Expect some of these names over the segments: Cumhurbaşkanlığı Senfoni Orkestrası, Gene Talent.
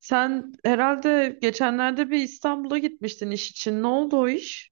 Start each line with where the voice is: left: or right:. right: Sen herhalde geçenlerde bir İstanbul'a gitmiştin iş için. Ne oldu o iş?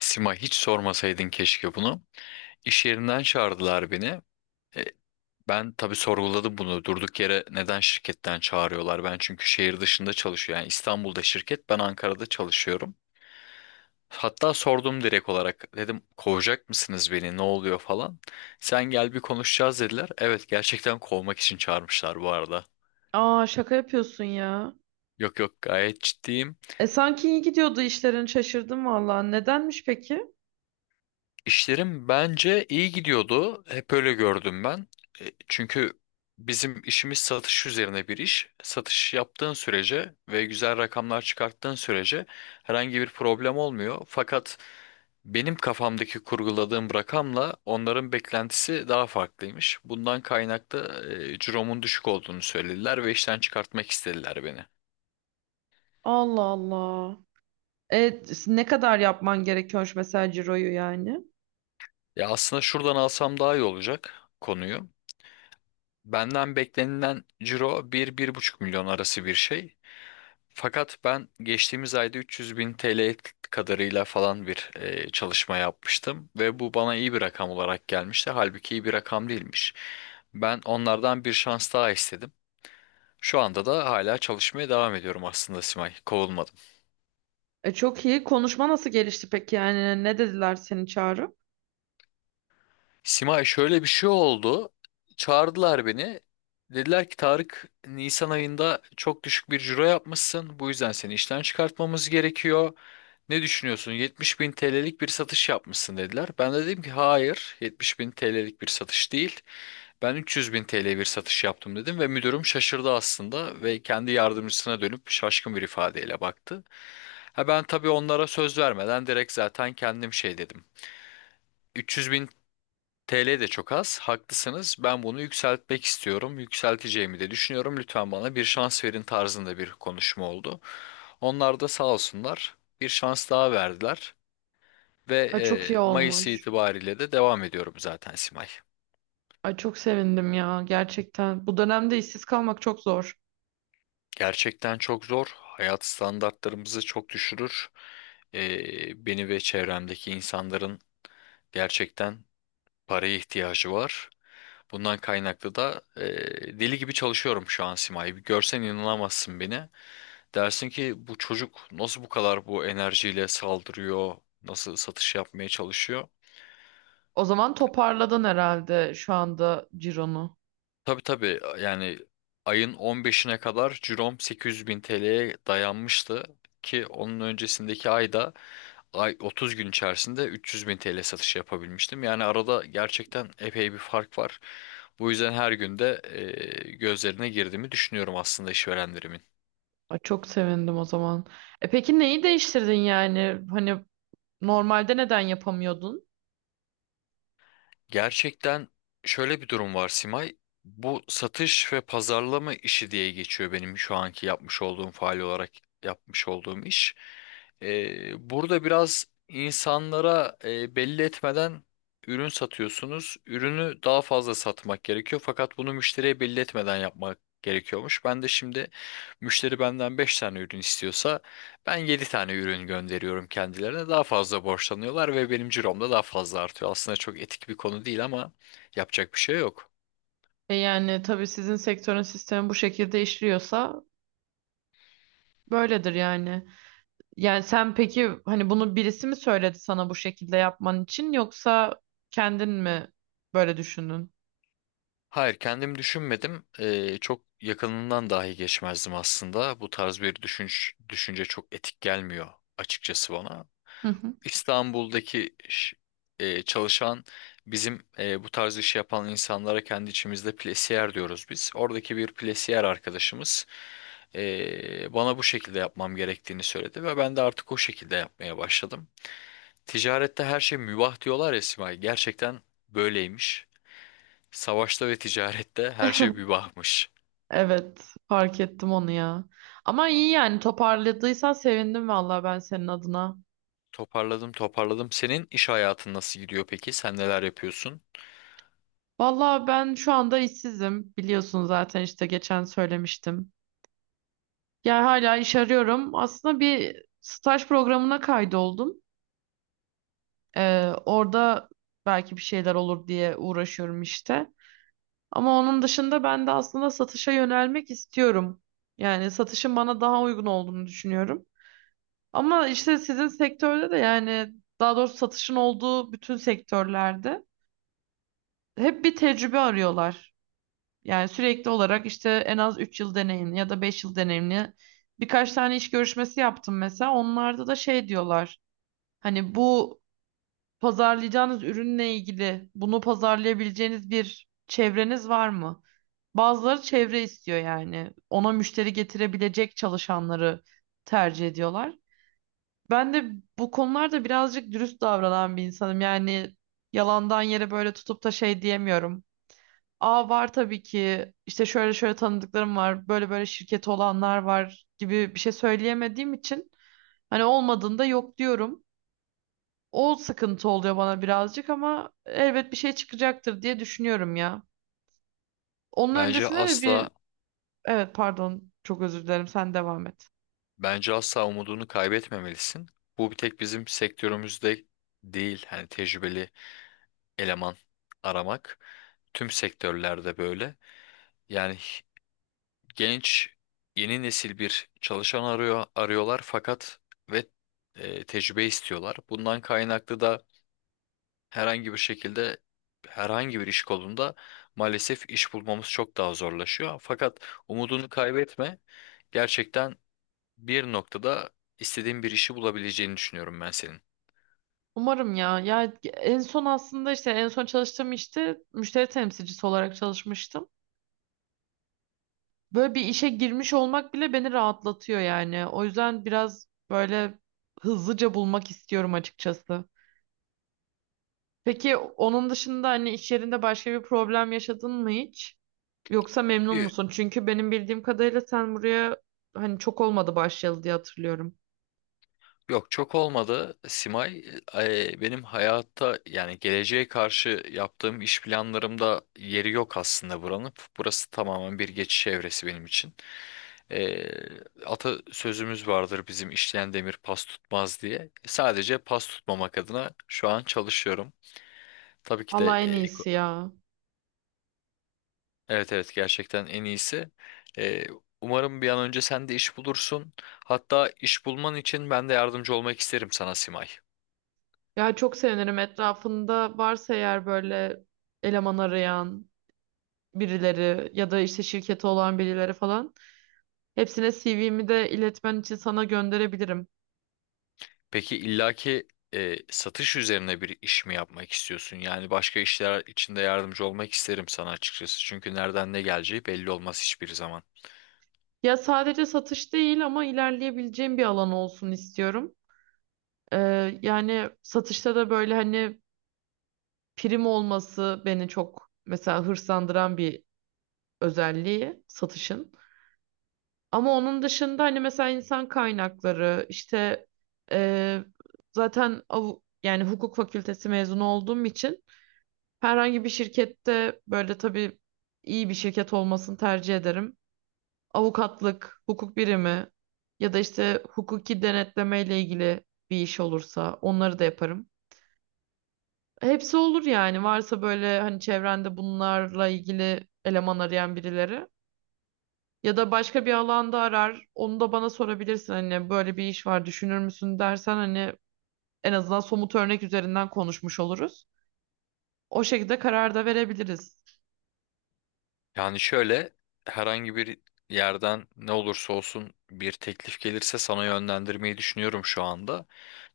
left: Sima hiç sormasaydın keşke bunu. İş yerinden çağırdılar beni. E, Ben tabii sorguladım bunu. Durduk yere neden şirketten çağırıyorlar? Ben çünkü şehir dışında çalışıyorum. Yani İstanbul'da şirket, ben Ankara'da çalışıyorum. Hatta sordum direkt olarak. Dedim kovacak mısınız beni? Ne oluyor falan. Sen gel bir konuşacağız dediler. Evet gerçekten kovmak için çağırmışlar bu arada.
right: Aa şaka yapıyorsun ya.
left: Yok yok gayet ciddiyim.
right: E sanki iyi gidiyordu işlerin, şaşırdım valla. Nedenmiş peki?
left: İşlerim bence iyi gidiyordu. Hep öyle gördüm ben. Çünkü bizim işimiz satış üzerine bir iş. Satış yaptığın sürece ve güzel rakamlar çıkarttığın sürece herhangi bir problem olmuyor. Fakat benim kafamdaki kurguladığım rakamla onların beklentisi daha farklıymış. Bundan kaynaklı ciromun düşük olduğunu söylediler ve işten çıkartmak istediler beni.
right: Allah Allah. E ne kadar yapman gerekiyormuş mesela ciroyu yani?
left: Ya aslında şuradan alsam daha iyi olacak konuyu. Benden beklenilen ciro bir bir buçuk milyon arası bir şey. Fakat ben geçtiğimiz ayda 300 bin TL kadarıyla falan bir çalışma yapmıştım. Ve bu bana iyi bir rakam olarak gelmişti. Halbuki iyi bir rakam değilmiş. Ben onlardan bir şans daha istedim. Şu anda da hala çalışmaya devam ediyorum aslında Simay. Kovulmadım.
right: E çok iyi. Konuşma nasıl gelişti peki? Yani ne dediler seni çağırıp?
left: Simay şöyle bir şey oldu. Çağırdılar beni. Dediler ki Tarık Nisan ayında çok düşük bir ciro yapmışsın. Bu yüzden seni işten çıkartmamız gerekiyor. Ne düşünüyorsun? 70 bin TL'lik bir satış yapmışsın dediler. Ben de dedim ki hayır 70 bin TL'lik bir satış değil. Ben 300 bin TL bir satış yaptım dedim ve müdürüm şaşırdı aslında ve kendi yardımcısına dönüp şaşkın bir ifadeyle baktı. Ha ben tabii onlara söz vermeden direkt zaten kendim şey dedim. 300 TL de çok az. Haklısınız. Ben bunu yükseltmek istiyorum. Yükselteceğimi de düşünüyorum. Lütfen bana bir şans verin tarzında bir konuşma oldu. Onlar da sağ olsunlar bir şans daha verdiler ve
right: Ay çok iyi
left: Mayıs
right: olmuş.
left: itibariyle de devam ediyorum zaten Simay.
right: Ay çok sevindim ya gerçekten. Bu dönemde işsiz kalmak çok zor.
left: Gerçekten çok zor. Hayat standartlarımızı çok düşürür. Beni ve çevremdeki insanların gerçekten paraya ihtiyacı var. Bundan kaynaklı da deli gibi çalışıyorum şu an Simay. Bir görsen inanamazsın beni. Dersin ki bu çocuk nasıl bu kadar bu enerjiyle saldırıyor, nasıl satış yapmaya çalışıyor.
right: O zaman toparladın herhalde şu anda cironu.
left: Tabii tabii yani ayın 15'ine kadar cirom 800 bin TL'ye dayanmıştı ki onun öncesindeki ayda ay 30 gün içerisinde 300 bin TL satışı yapabilmiştim. Yani arada gerçekten epey bir fark var. Bu yüzden her günde gözlerine girdiğimi düşünüyorum aslında işverenlerimin.
right: Ay çok sevindim o zaman. E peki neyi değiştirdin yani? Hani normalde neden yapamıyordun?
left: Gerçekten şöyle bir durum var Simay. Bu satış ve pazarlama işi diye geçiyor benim şu anki yapmış olduğum faal olarak yapmış olduğum iş. Burada biraz insanlara belli etmeden ürün satıyorsunuz. Ürünü daha fazla satmak gerekiyor fakat bunu müşteriye belli etmeden yapmak gerekiyormuş. Ben de şimdi müşteri benden 5 tane ürün istiyorsa ben 7 tane ürün gönderiyorum kendilerine. Daha fazla borçlanıyorlar ve benim cirom da daha fazla artıyor. Aslında çok etik bir konu değil ama yapacak bir şey yok.
right: E yani tabii sizin sektörün sistemi bu şekilde işliyorsa böyledir yani. Yani sen peki hani bunu birisi mi söyledi sana bu şekilde yapman için yoksa kendin mi böyle düşündün?
left: Hayır, kendim düşünmedim. Çok yakınından dahi geçmezdim aslında. Bu tarz bir düşünce çok etik gelmiyor açıkçası bana.
right: Hı hı.
left: İstanbul'daki ş- Çalışan bizim bu tarz işi yapan insanlara kendi içimizde plesiyer diyoruz biz. Oradaki bir plesiyer arkadaşımız. Bana bu şekilde yapmam gerektiğini söyledi ve ben de artık o şekilde yapmaya başladım. Ticarette her şey mübah diyorlar ya Simay. Gerçekten böyleymiş. Savaşta ve ticarette her şey mübahmış.
right: Evet, fark ettim onu ya. Ama iyi yani toparladıysan sevindim vallahi ben senin adına.
left: Toparladım, toparladım. Senin iş hayatın nasıl gidiyor peki? Sen neler yapıyorsun?
right: Vallahi ben şu anda işsizim. Biliyorsun zaten işte geçen söylemiştim. Yani hala iş arıyorum. Aslında bir staj programına kaydoldum. Orada belki bir şeyler olur diye uğraşıyorum işte. Ama onun dışında ben de aslında satışa yönelmek istiyorum. Yani satışın bana daha uygun olduğunu düşünüyorum. Ama işte sizin sektörde de yani daha doğrusu satışın olduğu bütün sektörlerde hep bir tecrübe arıyorlar. Yani sürekli olarak işte en az 3 yıl deneyimli ya da 5 yıl deneyimli birkaç tane iş görüşmesi yaptım mesela. Onlarda da şey diyorlar. Hani bu pazarlayacağınız ürünle ilgili bunu pazarlayabileceğiniz bir çevreniz var mı? Bazıları çevre istiyor yani. Ona müşteri getirebilecek çalışanları tercih ediyorlar. Ben de bu konularda birazcık dürüst davranan bir insanım. Yani yalandan yere böyle tutup da şey diyemiyorum. Aa var tabii ki işte şöyle şöyle tanıdıklarım var, böyle böyle şirketi olanlar var gibi bir şey söyleyemediğim için hani olmadığında yok diyorum. O sıkıntı oluyor bana birazcık ama elbet bir şey çıkacaktır diye düşünüyorum ya. Onun
left: Bence
right: öncesinde de bir
left: asla,
right: Evet, pardon, çok özür dilerim, sen devam et.
left: bence asla umudunu kaybetmemelisin. Bu bir tek bizim sektörümüzde değil. Hani tecrübeli eleman aramak tüm sektörlerde böyle. Yani genç yeni nesil bir çalışan arıyorlar fakat ve tecrübe istiyorlar. Bundan kaynaklı da herhangi bir şekilde herhangi bir iş kolunda maalesef iş bulmamız çok daha zorlaşıyor. Fakat umudunu kaybetme. Gerçekten bir noktada istediğin bir işi bulabileceğini düşünüyorum ben senin.
right: Umarım ya. Ya en son aslında işte en son çalıştığım işte müşteri temsilcisi olarak çalışmıştım. Böyle bir işe girmiş olmak bile beni rahatlatıyor yani. O yüzden biraz böyle hızlıca bulmak istiyorum açıkçası. Peki onun dışında hani iş yerinde başka bir problem yaşadın mı hiç? Yoksa memnun
left: Yo,
right: musun? Çünkü benim bildiğim kadarıyla sen buraya hani çok olmadı başlayalı diye hatırlıyorum.
left: Yok çok olmadı. Simay benim hayatta yani geleceğe karşı yaptığım iş planlarımda yeri yok aslında buranın. Burası tamamen bir geçiş evresi benim için. E, Ata sözümüz vardır bizim işleyen demir pas tutmaz diye. Sadece pas tutmamak adına şu an çalışıyorum. Tabii ki de
right: Allah en iyisi ya.
left: evet evet gerçekten en iyisi. E, Umarım bir an önce sen de iş bulursun. Hatta iş bulman için ben de yardımcı olmak isterim sana Simay.
right: Ya çok sevinirim etrafında varsa eğer böyle eleman arayan birileri ya da işte şirketi olan birileri falan. Hepsine CV'mi de iletmen için sana gönderebilirim.
left: Peki illaki satış üzerine bir iş mi yapmak istiyorsun? Yani başka işler içinde yardımcı olmak isterim sana açıkçası. Çünkü nereden ne geleceği belli olmaz hiçbir zaman.
right: Ya sadece satış değil ama ilerleyebileceğim bir alan olsun istiyorum. Yani satışta da böyle hani prim olması beni çok mesela hırslandıran bir özelliği satışın. Ama onun dışında hani mesela insan kaynakları işte eee, zaten yani hukuk fakültesi mezunu olduğum için herhangi bir şirkette böyle tabii iyi bir şirket olmasını tercih ederim. Avukatlık, hukuk birimi ya da işte hukuki denetleme ile ilgili bir iş olursa onları da yaparım. Hepsi olur yani varsa böyle hani çevrende bunlarla ilgili eleman arayan birileri. Ya da başka bir alanda arar, onu da bana sorabilirsin hani böyle bir iş var düşünür müsün dersen hani en azından somut örnek üzerinden konuşmuş oluruz. O şekilde karar da verebiliriz.
left: Yani şöyle herhangi bir yerden ne olursa olsun bir teklif gelirse sana yönlendirmeyi düşünüyorum şu anda.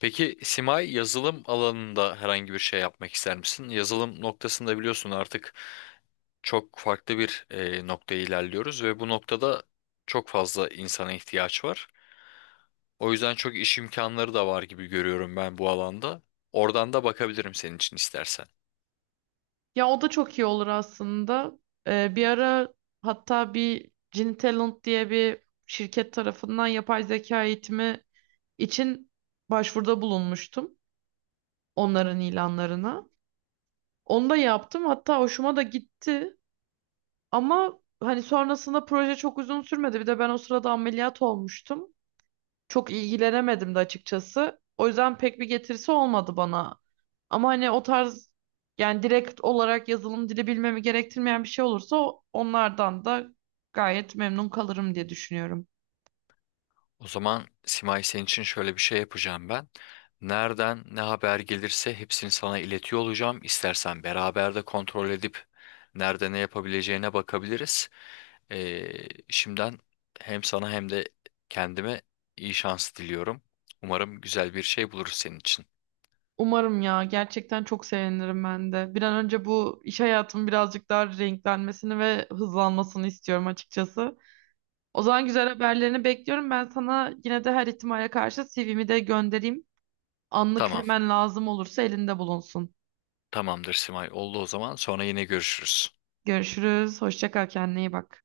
left: Peki Simay yazılım alanında herhangi bir şey yapmak ister misin? Yazılım noktasında biliyorsun artık çok farklı bir noktaya ilerliyoruz ve bu noktada çok fazla insana ihtiyaç var. O yüzden çok iş imkanları da var gibi görüyorum ben bu alanda. Oradan da bakabilirim senin için istersen.
right: Ya o da çok iyi olur aslında. Bir ara hatta bir Gene Talent diye bir şirket tarafından yapay zeka eğitimi için başvuruda bulunmuştum onların ilanlarına. Onu da yaptım hatta hoşuma da gitti. Ama hani sonrasında proje çok uzun sürmedi. Bir de ben o sırada ameliyat olmuştum. Çok ilgilenemedim de açıkçası. O yüzden pek bir getirisi olmadı bana. Ama hani o tarz yani direkt olarak yazılım dili bilmemi gerektirmeyen bir şey olursa onlardan da gayet memnun kalırım diye düşünüyorum.
left: O zaman Simay senin için şöyle bir şey yapacağım ben. Nereden ne haber gelirse hepsini sana iletiyor olacağım. İstersen beraber de kontrol edip nerede ne yapabileceğine bakabiliriz. Ee, Şimdiden hem sana hem de kendime iyi şans diliyorum. Umarım güzel bir şey buluruz senin için.
right: Umarım ya gerçekten çok sevinirim ben de. Bir an önce bu iş hayatımın birazcık daha renklenmesini ve hızlanmasını istiyorum açıkçası. O zaman güzel haberlerini bekliyorum. Ben sana yine de her ihtimale karşı CV'mi de göndereyim. Anlık
left: Tamam.
right: hemen lazım olursa elinde bulunsun.
left: Tamamdır Simay. Oldu o zaman. Sonra yine görüşürüz.
right: Görüşürüz. Hoşça kal. Kendine iyi bak.